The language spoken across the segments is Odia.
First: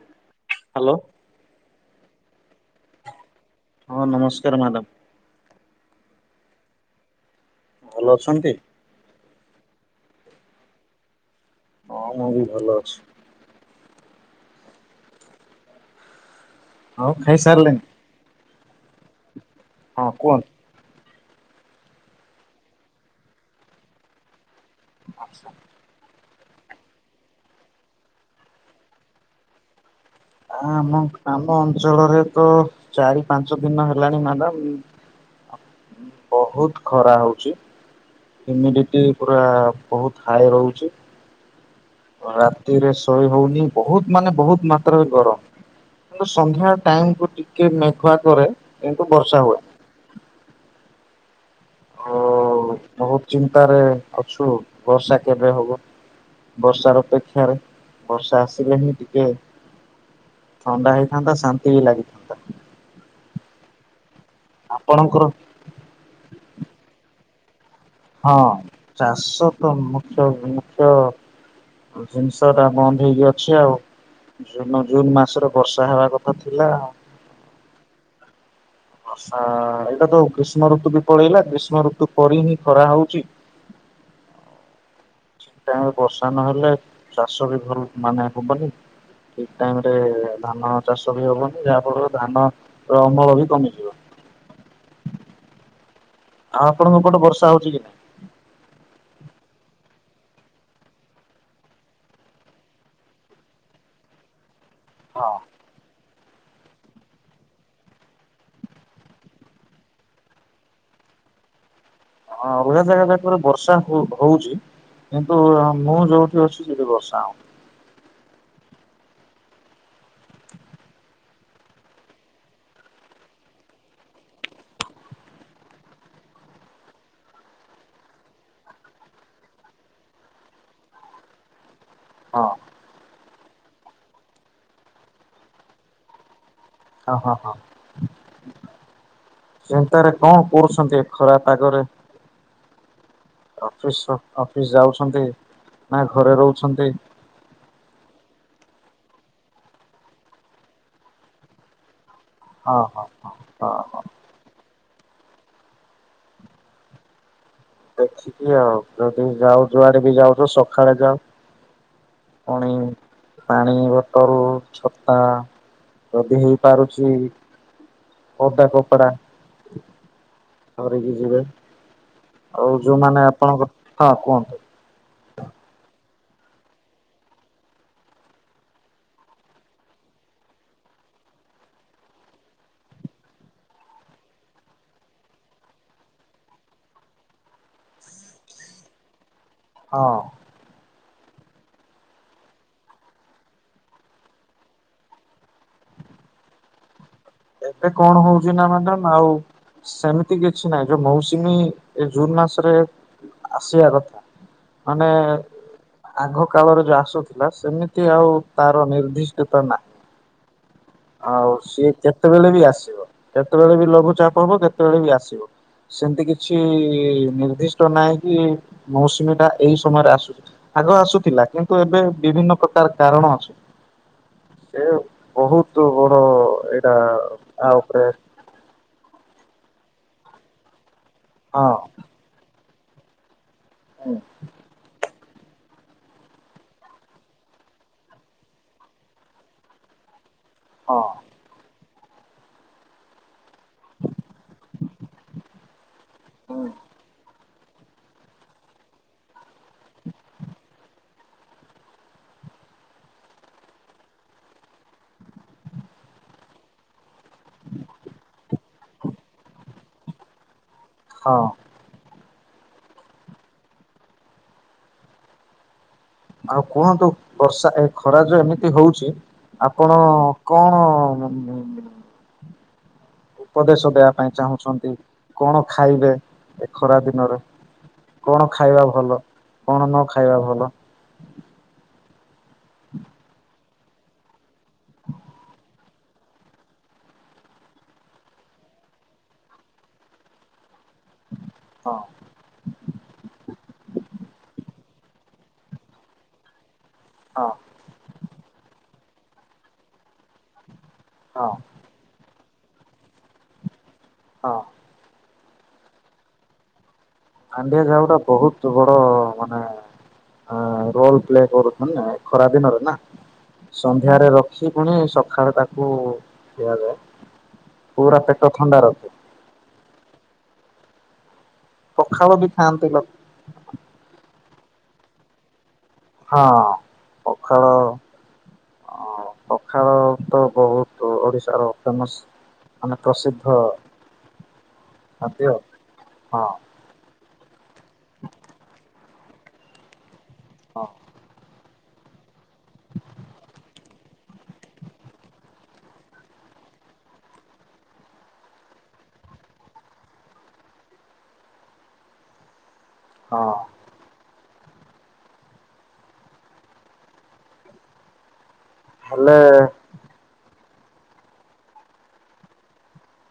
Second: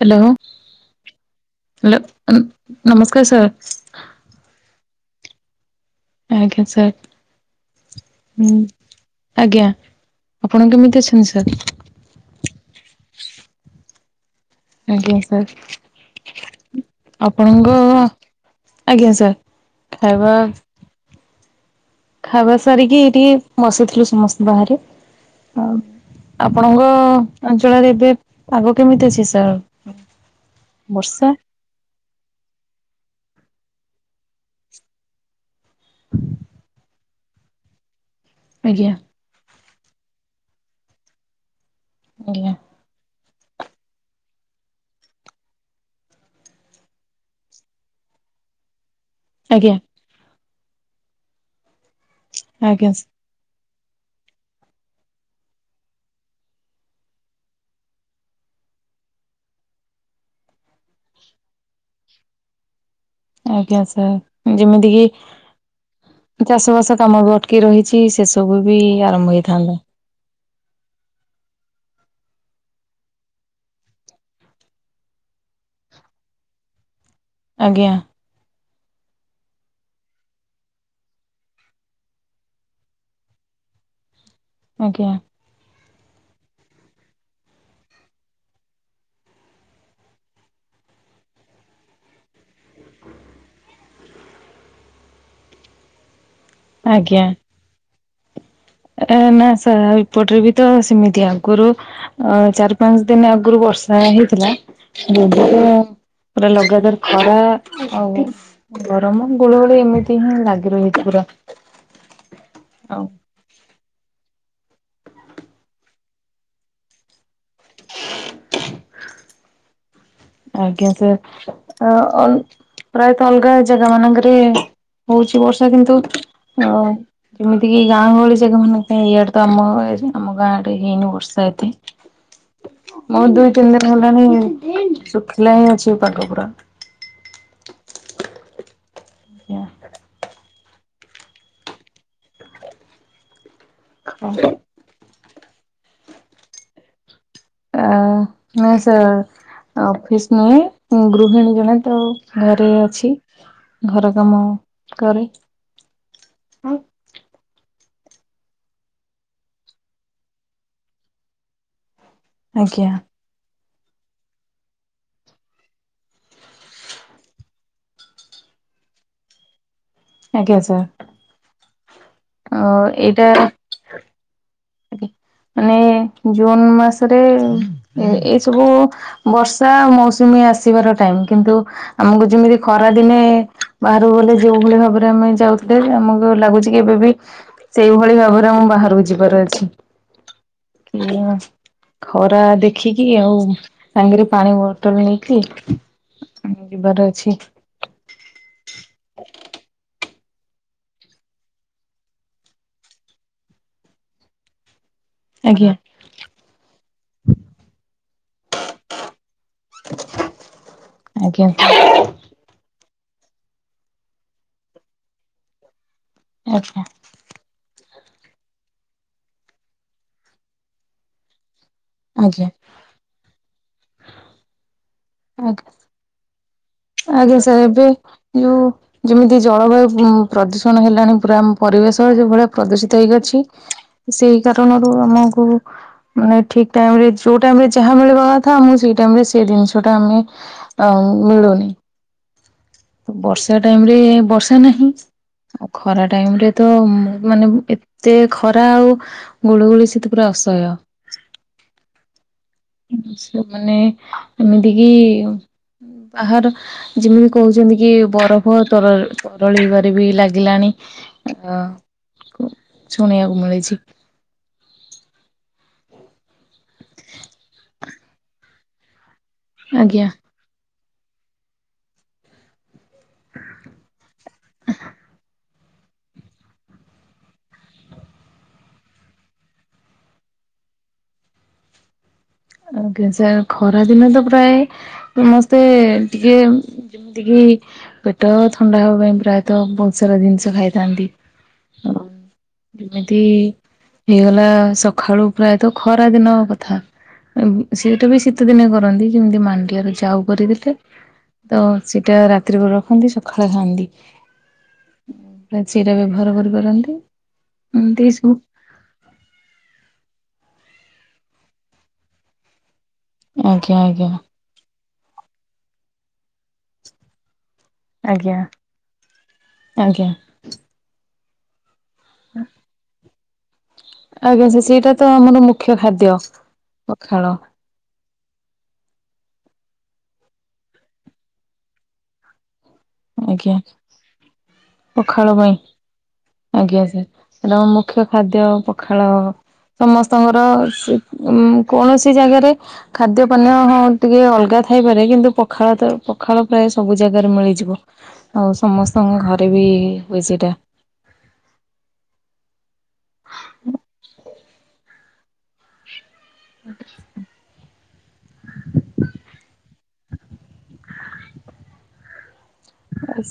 ହ୍ୟାଲୋ ହ୍ୟାଲୋ ହଲୋ ଉ ନମସ୍କାର ସାର୍ ହଁ ନମସ୍କାର ମ୍ୟାଡ଼ାମ ଆଜ୍ଞା ସାର୍ ଭଲ ଅଛନ୍ତି? ହୁଁ ଆଜ୍ଞା ଆପଣ କେମିତି ଅଛନ୍ତି ସାର୍? ହଁ ମୁଁ ବି ଭଲ ଅଛି। ଆଜ୍ଞା ସାର୍ ଆଉ ଆପଣଙ୍କ ଖାଇସାରିଲେଣି? ଆଜ୍ଞା ସାର୍। ହଁ ଖାଇବା କୁହନ୍ତୁ। ଖାଇବା ସାରିକି ଏଇଠିକି ବସିଥିଲୁ ସମସ୍ତେ ବାହାରେ ଆଉ ଆପଣଙ୍କ ଅଞ୍ଚଳରେ ଏବେ ପାଗ କେମିତି ଅଛି ସାର୍? ଆମ ଆମ ବର୍ଷା ଆମ ଅଞ୍ଚଳରେ ତ ଚାରି ପାଞ୍ଚ ଦିନ ହେଲାଣି ମ୍ୟାଡାମ ବହୁତ ଖରା ହଉଛି ଆଜ୍ଞା ହ୍ୟୁମିଡିଟି ପୁରା ବହୁତ ହାଇ ରହୁଛି ଆଜ୍ଞା ରାତିରେ ଶୋଇ ହଉନି ବହୁତ ମାନେ ବହୁତ ମାତ୍ରାରେ ଗରମ କିନ୍ତୁ ସନ୍ଧ୍ୟା ଟାଇମକୁ ଟିକେ ମେଘୁଆ କରେ କିନ୍ତୁ ବର୍ଷା ହୁଏ। ଆଜ୍ଞା ଆଉ ଆଜ୍ଞା ସା ବହୁତ ଚିନ୍ତାରେ ଅଛୁ ବର୍ଷା କେବେ ହବ। ବର୍ଷାର ଅପେକ୍ଷାରେ ବର୍ଷା ଆସିଲେ ହିଁ ଟିକେ ଥଣ୍ଡା ହେଇଥାନ୍ତା ଶାନ୍ତି ବି ଲାଗିଥାନ୍ତା। ଆଜ୍ଞା ସାର୍ ଯେମିତିକିି ଆପଣଙ୍କର ଚାଷ ବାସ କାମ ବି ଅଟ କି ରହିଛି ସେ ସବୁ ବି ଆରମ୍ଭ ହେଇଥାନ୍ତା। ସବୁ ମୁଖ୍ୟ ଜିନିଷଟା ବନ୍ଦ ହେଇକି ଅଛି ଆଉ ଯୋଉଦିନ ଜୁନ ମାସରେ ବର୍ଷା ହେବା କଥା ଥିଲା ଆଉ ଆଜ୍ଞା। ଏଇଟା ତ ଗ୍ରୀଷ୍ମ ଋତୁ ବି ପଳେଇଲା ଗ୍ରୀଷ୍ମ ଋତୁ ପରି ହିଁ ଖରା ହଉଛି। ଆଜ୍ଞା। ଠିକ ବର୍ଷା ନହେଲେ ଚାଷ ବି ଭଲ ମାନେ ହବନି। ଠିକ ଟାଇମ ରେ ଧାନ ଚାଷ ବି ହବନି ଯାହା ଫଳରେ ଧାନ ର ଅମଳ ବି କମିଯିବ। ଆଉ ଆପଣଙ୍କ ଗୋଟେ ଆଜ୍ଞା ବର୍ଷା ହଉଛି କି? ଏ ନା ସାର୍ ଏପଟରେ ବି ତ ସେମିତି ଆଗରୁ ଅ ଚାରି ପାଞ୍ଚ ଦିନ ଆଗରୁ ବର୍ଷା ହେଇଥିଲା ହଁ ପୁରା ଲଗାତାର ଖରା ଆଉ ଗରମ ଗୋଳି ଗୋଳି ଏମିତି ହିଁ ଲାଗି ରହଛି ପୁରା। ହଁ ଆଉ ଜାଗ ବର୍ଷା ହଉଛି କିନ୍ତୁ ମୁଁ ଯୋଉଠି ଅଛି ସେଠି ବର୍ଷା ହଉ। ଆଜ୍ଞା ସାର୍ ପ୍ରାୟତଃ ଅଲଗା ଜାଗା ମାନଙ୍କରେ ହଉଛି ବର୍ଷା କିନ୍ତୁ ଅ ଯେମିତି କିି ଗାଁ ଗହଳି ଜାଗା ମାନଙ୍କ ପାଇଁ ଇଆଡେ ତ ଆମ ଆମ ଗାଁ ଆଡେ ଇନି ବର୍ଷା ଏତେ। [unintelligible] ହଁ। ମୋ ଦୁଇ ତିନି ଦିନ ହେଲାଣି ଶୁଖିଲା ହିଁ ଅଛି ପାଠ ପୁରା। ହ ହଁ ହଁ ଆଜ୍ଞା। ଚିନ୍ତାରେ କଣ କହିଛନ୍ତି ଖରାପ ଆଗରେ। ଅଫିସ ଅଫିସ ଯାଉଛନ୍ତି ନା ଘରେ ରହୁଛନ୍ତି। ଆ ନାଇଁ ସାର୍ ଅଫିସ ନୁହେଁ ଗୃହିଣୀ ଜଣେ ତ ଘରେ ହଁ ହଁ। ଅଛି ହଁ ହଁ ଘର କାମ କରେ। ଦେଖିକି ଆଉ ଯଦି ଯାଉ ଯୁଆଡେ ବି ଯାଉଛ ସକାଳେ ଯାଉ। ପୁଣି ଆଜ୍ଞା ପାଣି ବଟଲ ଛତା ଯଦି ହେଇପାରୁଛି ଓଦା କପଡା ଆଜ୍ଞା ସାର୍ ଧରିକି ଯିବେ। ଅ ଆଉ ଯୋଉମାନେ ଏଇଟା ଆପଣଙ୍କ ହଁ କୁହନ୍ତୁ। ମାନେ ଜୁନ ମାସରେ ଏଇ ସବୁ ବର୍ଷା ମୌସୁମୀ ଆସିବାର ଟାଇମ କିନ୍ତୁ? ଆମକୁ ଯେମିତି ଖରା ଦିନେ ବାହାରୁକୁ ଗଲେ ଯୋଉ ଭଳି ଭାବରେ ଆମେ ଯାଉଥିଲେ ଆମକୁ ଲାଗୁଛି ଏବେ ବି ସେଇଭଳି ଭାବରେ ମୁଁ ବାହାରକୁ ଯିବାର ଅଛି। ହଁ। [unintelligible] ଖରା ଦେଖିକି ଆଉ ସାଙ୍ଗରେ ପାଣି ବୋତଲ ନେଇକି। ହଁ ଯିବାର ଅଛି। ଏବେ କଣ ହଉଛି ନା ମନେ ଆଉ ସେମିତି କିଛି ନହିଁ ଯୋଉ ମୌସୁମୀ ଏ ଜୁନ ମାସରେ ଆସିବା କଥା। ମାନେ। ଆଜ୍ଞା। ଆଗ କାଳରେ ଯୋଉ ଆସୁଥିଲା ସେମିତି ଆଉ ତାର ନିର୍ଦ୍ଦିଷ୍ଟତା ନାହିଁ। ଆଜ୍ଞା ହଉ କେତେବେଳେ ବି ଆସିବ କେତେବେଳେ ବି ଲଘୁଚାପ ହବ କେତେବେଳେ ବି ଆସିବ ସେମିତି କି କିଛି ଆଜ୍ଞା ନିର୍ଦ୍ଦି ନହିଁ କି ମୌସୁମୀ ଟା ଏଇ ସମୟରେ ଆସୁଛି ଆଗ ଆସୁଥିଲା କିନ୍ତୁ ଏବେ ଆଜ୍ଞା ବିଭିନ୍ନ ପ୍ରକାର ତାର କାରଣ ଅଛି ସେ ଆଜ୍ଞା ବହୁତ ବଡ ଏଇଟା ଆଜ୍ଞା ସାର୍ ଆ ଏବେ ଉପରେ ଯଉ ଯେମିତି ଜଳବାୟୁ ପ୍ରଦୂଷଣ ହେଲାଣି ପୁରା ଆମ ହଁ ପରିବେଶ ଯ ଭଳିଆ ପ୍ରଦୂଷିତ ହେଇକ ଅଛି ସେଇ କାରଣରୁ ଆମକୁ ମାନେ ଠିକ ଟାଇମ ରେ ଯୋଉ ଟାଇମ ରେ ଯାହା ମିଳିବା କଥା ମୁ ସେଇ ଟାଇମ ରେ ସେ ଜିନିଷ ଟା ଆମେ ହଁ ଆଉ ମିଳୁନି। ବର୍ଷା ଟାଇମ ରେ ବର୍ଷା ନାହିଁ ଆଉ ଖରା ଟାଇମରେ ତ ମାନେ ଏ ସେେ ଖରା ଆଉ ଗୁଳୁ ଗୋଳି ସେତ ପୁରା ଅସହ୍ୟ। ସେମାନେ ଏମିତି କିି ଆ। ଯେମିତି କହୁଛନ୍ତି କି ବରଫ ତର ତରଳିବାରେ ବି ଲାଗିଲାଣି। ହଁ। ଆ କୁ ଶୁଣିବାକୁୁ ମିଳି। ଆଉ କୁହନ୍ତୁ ବର୍ଷା ଏ ଖରା ଜ ଏମିତି ହଉଛି ଆପଣ ଆଜ୍ଞା କଣ ଉପଦେଶ ଦେବା ପାଇଁ ଚାହୁଁଛନ୍ତି କଣ ଖାଇବେ ଏ ଖରା ଦିନରେ। କଣ ଖାଇବା ଭଲ କଣ ନ ଖାଇବା ଭଲ। ଆ ଗ ସାର୍ ଖରା ଦିନେ ତ ପ୍ରାୟ ସମସ୍ତେ ଟିକେ ଯେମିତିକି ପେଟ ଥଣ୍ଡା ହେବା ପାଇଁ ପ୍ରାୟତଃ ବହୁତ ସାରା ଜିନିଷ ଖାଇଥାନ୍ତି। ହଁ ଯେମିତି ହେଇଗଲା ସକାଳୁ ପ୍ରାୟତଃ ଖରାଦିନ କଥା। ହଁ ସେଟା ବି ଶୀତ ଦିନେ କରନ୍ତି ଯେମିତି ମାଣ୍ଡିଆରୁ ଯାଉ କରିଦେଲେ ହଁ ତ ସେଇଟା ରାତିରେ ରଖନ୍ତି ସକାଳେ ଖାଆନ୍ତି। ହଁ ପୁରା ଚିରା ବ୍ୟବହାର କରିପାରନ୍ତି। ମାଣ୍ଡିଆ ଜାଉ ଏମିତି ର ସବୁ ବହୁତ ତ ବଡ ମାନେ ରୋଲ ପ୍ଲେ କରୁ ନା ଖରାଦିନରେ ନା ଆଜ୍ଞା ଆଜ୍ଞା ସନ୍ଧ୍ୟାରେ ରଖି ପୁଣି ସକାଳେ ତାକୁ ଖିଆଯାଏ। ପୁରା ଆଜ୍ଞା। ପେଟ ଥଣ୍ଡା ରଖେ। ଆଜ୍ଞା। ପଖାଳ ବି ଖାଆନ୍ତି ଲୋକ ଆଜ୍ଞା ସେ ସେଇଟା ତ ଆମର ମୁଖ୍ୟ ଖାଦ୍ୟ। ହଁ ପଖାଳ ଅ ପଖାଳ ତ ବହୁତ ଓଡ଼ିଶାର ଫେମସ। ଆଜ୍ଞା ପଖାଳ ଖାଦ୍ୟ ପାଇଁ ହଁ ହଁ ଆଜ୍ଞା ସାର୍। ଏବଂ ମୁଖ୍ୟ ଖାଦ୍ୟ ପଖାଳ ସମସ୍ତଙ୍କର ସେ ଉ କୌଣସି ଜାଗାରେ ଖାଦ୍ୟ ପାନୀୟ ହ ଟିକେ ଅଲଗା ଥାଇପାରେ କିନ୍ତୁ ପଖାଳ ପଖାଳ ପ୍ରାୟ ସବୁ ଜାଗାରେ ମିଳିଯିବ। ଆଉ ସମସ୍ତଙ୍କ ଘରେ ବି ହୁଏ ସେଇଟା। ହଁ। ହେଲେ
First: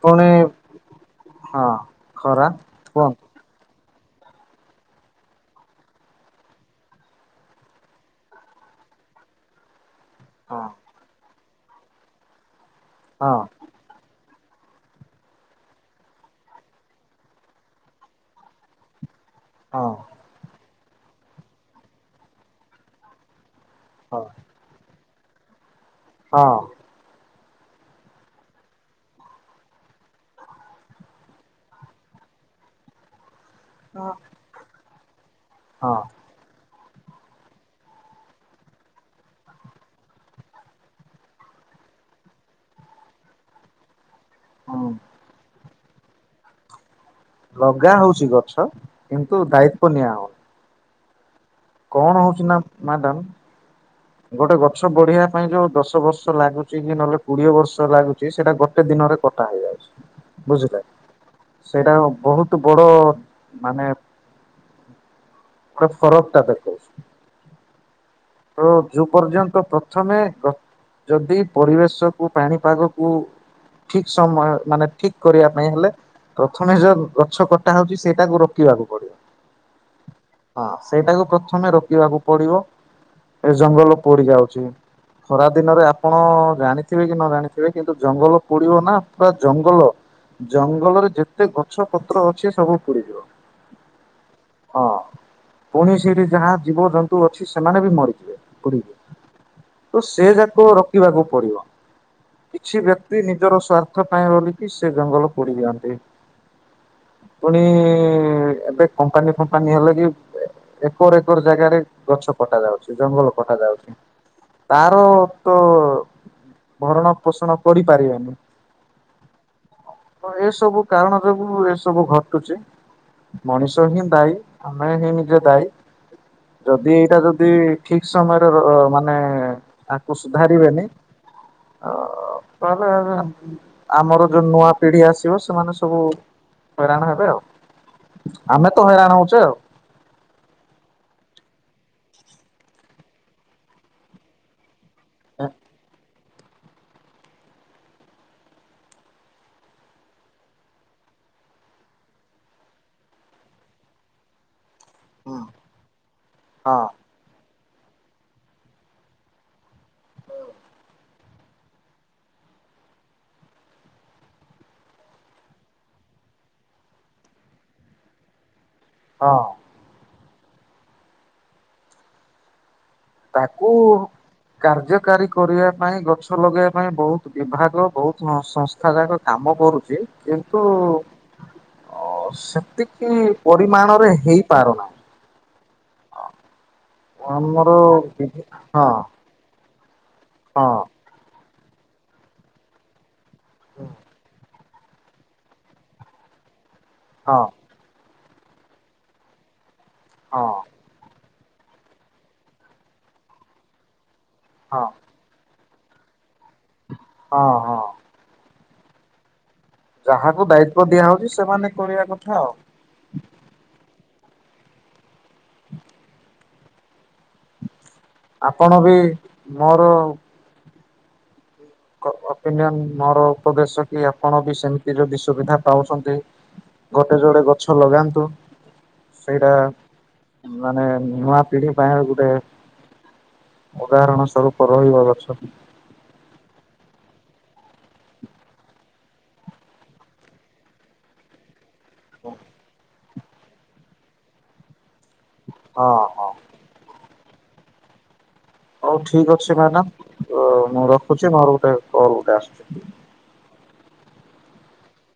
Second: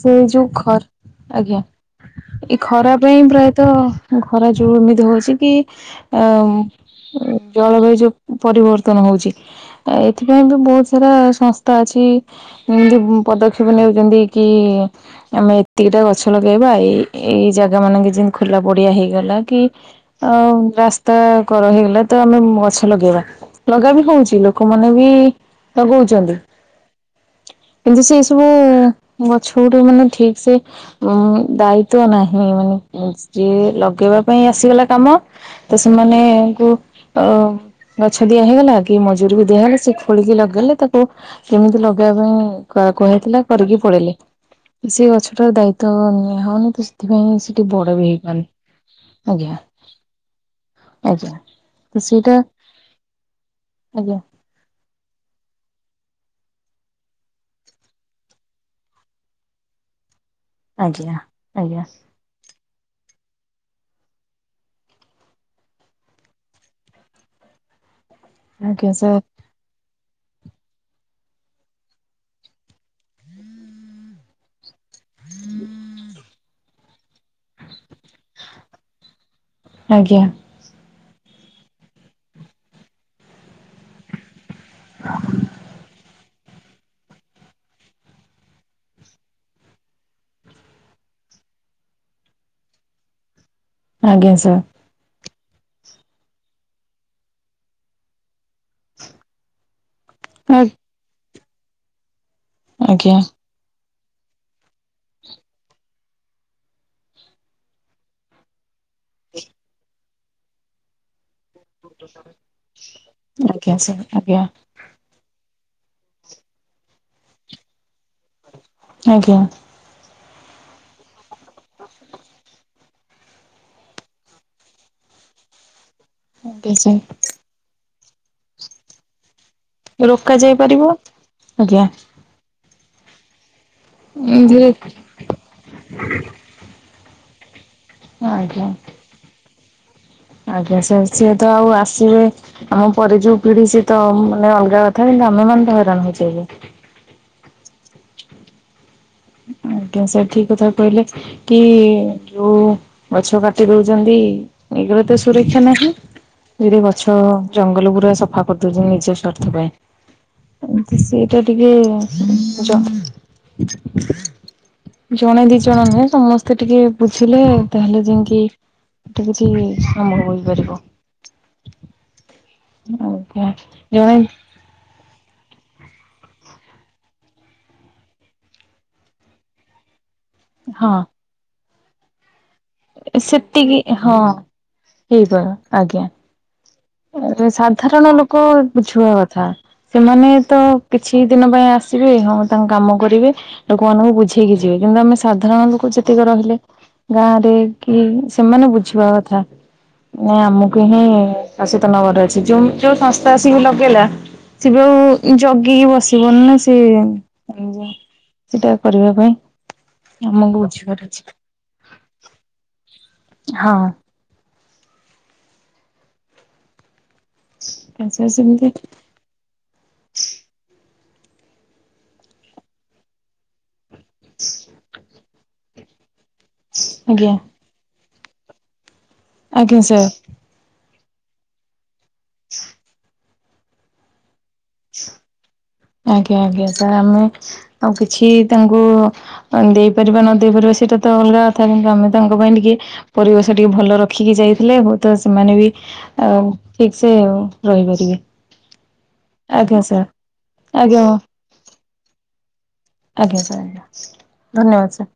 ସେ ପୁଣି ଯୋଉ ଖର ଆଜ୍ଞା ହଁ ଏଇ ଖରା ପାଇଁ ପ୍ରାୟତଃ ଘରା ଯୋଉ ଏମିତି ହଉଛି କି ଆ ଜଳବାୟୁ ଯୋଉ ପରିବର୍ତ୍ତନ ହଉଛି ଏଥିପାଇଁ ବି ହଁ ବହୁତ ସାରା ସଂସ୍ଥା ଅଛି ଯେମିତି ହଁ ପଦକ୍ଷେପ ନେଉଛନ୍ତି। କି ଆମେ ଏତିକି ଟା ଗଛ ଲଗେଇବା ଏଇ ଏଇ ଜାଗା ମାନଙ୍କ ଯେମିତି ଖୋଲା ପଡିଆ ହେଇଗଲା କି ହଁ ଆଉ ରାସ୍ତା କର ହେଇଗଲା ତ ଆମେ ଗଛ ଲଗେଇବା ଲଗା ବି ହଉଛି ଲୋକମାନେ ବି ଲଗଉଛନ୍ତି। ହଁ କିନ୍ତୁ ସେଇ ସବୁ ଗଛ ଗଠୁ ମାନେ ଠିକ ସେ ଉଁ ଦାୟିତ୍ୱ ନାହିଁ ମାନେ ଯିଏ ହଁ ଲଗେଇବା ପାଇଁ ଆସିଗଲା କାମ ତ ହଁ ସେମାନେଙ୍କୁ ଅ ଗଛ ଦିଆ ହେଇଗଲା କି ମଜୁରୀ ବି ଦିଆ ହେଲା ସେ ଖୋଳିକି ଲଗେଇଲେ ତାକୁ କେମିତି ଲଗେଇବା ପାଇଁ କୁହାଇଥିଲା କରିକି ପଳେଇଲେ ହୁଁ ସେ ଗଛଟା ର ଦାୟିତ୍ୱ ନିଆ ହଉନି ତ ସେଥିପାଇଁ ସେଠି ଲଗା ବଡ ବି ହଉଛି ହେଇପାରୁନି ଗଛ କିନ୍ତୁ ଆଜ୍ଞା ଦାୟିତ୍ଵ ନିଆ ହଉନି ଆଜ୍ଞା। ତ କଣ ସେଇଟା ହଉଛି ନା ମ୍ୟାଡ଼ାମ ଆଜ୍ଞା। ଗୋଟେ ଗଛ ବଢିବା ପାଇଁ ଯୋଉ ଦଶ ବର୍ଷ ଲାଗୁଛି କି ନହେଲେ କୋଡିଏ ବର୍ଷ ଲାଗୁଛି ସେଇଟା ଗୋଟେ ଦିନରେ କଟା ହେଇଯାଉଛି। ବୁଝିଲେ ଆଜ୍ଞା ଆଜ୍ଞା ସେଇଟା ବହୁତ ବଡ ମାନେ ଟା ଫରକ ଟା ଦେଖ ତ ଆଜ୍ଞା ଯୋଉ ସାର୍ ପର୍ଯ୍ୟନ୍ତ ପ୍ରଥମେ ଯଦି ପରିବେଶକୁ ପାଣିପାଗକୁ ଠିକ ସମୟ ମାନେ ଠିକ କରିବା ପାଇଁ ହେଲେ ପ୍ରଥମେ ଯ ଗଛ କ ଟା ହଉଛି ସେଇଟାକୁ ରୋକିବାକୁ ଆଜ୍ଞା ପଡିବ। ହଁ ସେଇଟାକୁ ପ୍ରଥମେ ରୋକିବାକୁ ପଡିବ। ଏ ଜଙ୍ଗଲ ପୋଡି ଯାଉଛି ଖରା ଦିନରେ ଆପଣ ଜାଣି ଥିବେ କି ନ ଜଣିଥିବେ କିନ୍ତୁ ଜଙ୍ଗଲ ପୋଡିବ ନା ପୁରା ଜଙ୍ଗଲ ଜଙ୍ଗଲରେ ଯେତେ ଗଛ ପତ୍ର ଅଛି ସବୁ ପୁଡିଯିବ। ଆଜ୍ଞା ସାର୍। ହଁ ପୁଣି ସେଠି ଯାହା ଜୀବଜନ୍ତୁ ଅଛି ସେମାନେ ବି ମରି ତ ସେ ଯାକ ରୋକିବାକୁ ପଡିବ। କିଛି ଆଜ୍ଞା ବ୍ୟକ୍ତି ନିଜର ସ୍ୱାର୍ଥ ପାଇଁ ବୋଲିକି ସେ ଜଙ୍ଗଲ ପୋଡ଼ି ଦିଅନ୍ତି। ପୁଣି ଏବେ କମ୍ପାନୀ ଫମ୍ପାନୀ ହେଲେ କି ଏକର ଏକର ଜାଗାରେ ଗଛ କଟା ଯାଉଛି। ଜଙ୍ଗଲ କଟା ଆଜ୍ଞା ଯାଉଛି। ସାର୍ ଆଜ୍ଞା ତାର ତ ଭରଣ ପୋଷଣ କରିପାରିବନି। ଆଜ୍ଞା। ତ ଏସବୁ କାରଣ ଯୋଗୁ ଏ ସବୁ ଘଟୁଛି। ମଣିଷ ହିଁ ଦାୟୀ। ଆମେ ହିଁ ନିଜେ ଦାୟୀ। ଆଜ୍ଞା ଯଦି ଏଇଟା ସାର୍ ଯଦି ଠିକ୍ ସମୟରେ ମାନେ ତାକୁ ରୋକା ଯାଇ ସୁଧାରିବେନି ପାରିବ ଆଜ୍ଞା ଅ ତାହେଲେ ଆମର ଯୋଉ ଧୀରେ ନୂଆ ପିଢି ଆସିବ ସେମାନେ ସବୁ ହଇରାଣ ହେବେ। ଆଉ ଆଜ୍ଞା ଆମେ ତ ହଇରାଣ ହଉଛେ ଆଉ। ଆଜ୍ଞା ସ ସିଏ ତ ଆଉ ଆସିବେ ଆମ ପରେ ଯୋଉ ପିଢି ସିଏ ତ ମାନେ ଅଲଗା କଥା କିନ୍ତୁ ଆମମାନୋନ ତ ହଇରାଣ ହେଉଛେ ଏବେ। ଆ କିନ୍ତୁ ସେ ଠିକ କଥା କହିଲେ। କି ଯୋଉ ଗଛ କାଟି ଦଉଛନ୍ତି ଏ ତ ସୁରକ୍ଷା ନାହିଁ। ଯ ହଁ ଗଛ ଜଙ୍ଗଲ ପୁରା ସଫା କରିଦଉଛନ୍ତି ନିଜ ସ୍ୱାର୍ଥ ପାଇଁ ଏ ସେଇଟା ଟିକେ ଜଣେ ଦି ଜଣ ନୁହେଁ ସମସ୍ତେ ଟିକେ ବୁଝିଲେ ତାହେଲେ ଯାଇକି ଏଟେ ହଁ କିଛି ସମ୍ଭବ ହେଇପାରିବ। ଆଜ୍ଞା ତାକୁ ଜଣେ କାର୍ଯ୍ୟକାରୀ କରିବା ପାଇଁ ଗଛ ଲଗେଇବା ପାଇଁ ବହୁତ ବିଭାଗ ବହୁତ ସଂସ୍ ଦେଖ ଯାକ କାମ କରୁଛି କିନ୍ତୁ ହଁ ଅ ସେତିକି ପରିମାଣରେ ହେଇପାରୁନାହିଁ। ହେଇଗ ଆଜ୍ଞା। ଏ ଆମର ସାଧାରଣ ଲୋକ ବିଭି ହଁ ବୁଝୁିବ ଆଛ ସେମାନେ ତ ହଁ କିଛି ଦିନ ପାଇଁ ଆସିବେ ହଁ ତାଙ୍କ କାମ କରିବେ। ଲୋକମାନଙ୍କୁ ବୁଝେଇକି ଯିବେ। କିନ୍ତୁ ଆମେ ସାଧାରଣ ଲୋକ ଯେତିକି ରହିଲେ ହଁ ଗାଁରେ କି ସେମାନେ ବୁଝିବା କଥା। ମ ହଁ ଆମକୁ ହିଁ ଶାସିତ ନଗର ଅଛି। ଯୋଉ ଯୋଉ ସଂସ୍ଥା ଆସିକି ଲଗେଇଲା ସ ବି ହଁ ଆଉ କି ବସିବନି ନା ସେ ହଁ ହଁ ସେଟା କରିବା ପାଇଁ। ଯାହାକୁ ଆମକୁ ଦାୟିତ୍ୱ ବୁଝିବାର ଅଛି ଦିଆହଉଛି ସେମାନେ କରିବା କଥା ଆଉ। ହଁ। ସେମିତି ଆପଣ ବି ମୋର ପିନିଅନ ମୋର ଉପଦେଶ କି ଆପଣ ବି ସେମିତି ଯଦି ସୁବିଧା ପାଉଛନ୍ତି ଗୋଟେ ଆଜ୍ଞା ଜୋଡେ ଗଛ ଲଗାନ୍ତୁ। ସେଇଟା ଆଜ୍ଞା ସାର୍ ମାନେ ନୂଆ ପିଢି ପାଇଁ ଗୋଟେ ଉଦାହରଣ ସଵରୂପ ରହିବାର ଗଛ। ଆଜ୍ଞା ଆଜ୍ଞା ତ ଆମେ ଆଉ କିଛି ତାଙ୍କୁ ଦେଇପାରିବା ନ ଦେଇେଇ ପାରିବା ସେଇଟା ତ ଅଲଗା ତଥା କିନ୍ତୁ ଆମେ ତାଙ୍କ ପାଇଁ ଟିକେ ପରିବେଶ ଟିକେ ଭଲ ରଖିକି ଯାଇଥିଲେ ବ ତ ସେମାନେ ବି ହଁ ହଁ ଆ ଠିକ ସେ ରହିପାରିବେ। ହୋଉ ଠିକ୍ ଅଛି ଆଜ୍ଞା ସାର୍ ମ୍ୟାଡମ୍ ମୁଁ ଆଜ୍ଞା ରଖୁଛି ମୋର ଗୋଟେ କଲ୍ ଗୋଟେ ଆସୁଛି। ଆଜ୍ଞା ସାର୍ ଆଜ୍ଞା ଧନ୍ୟବାଦ ସାର୍।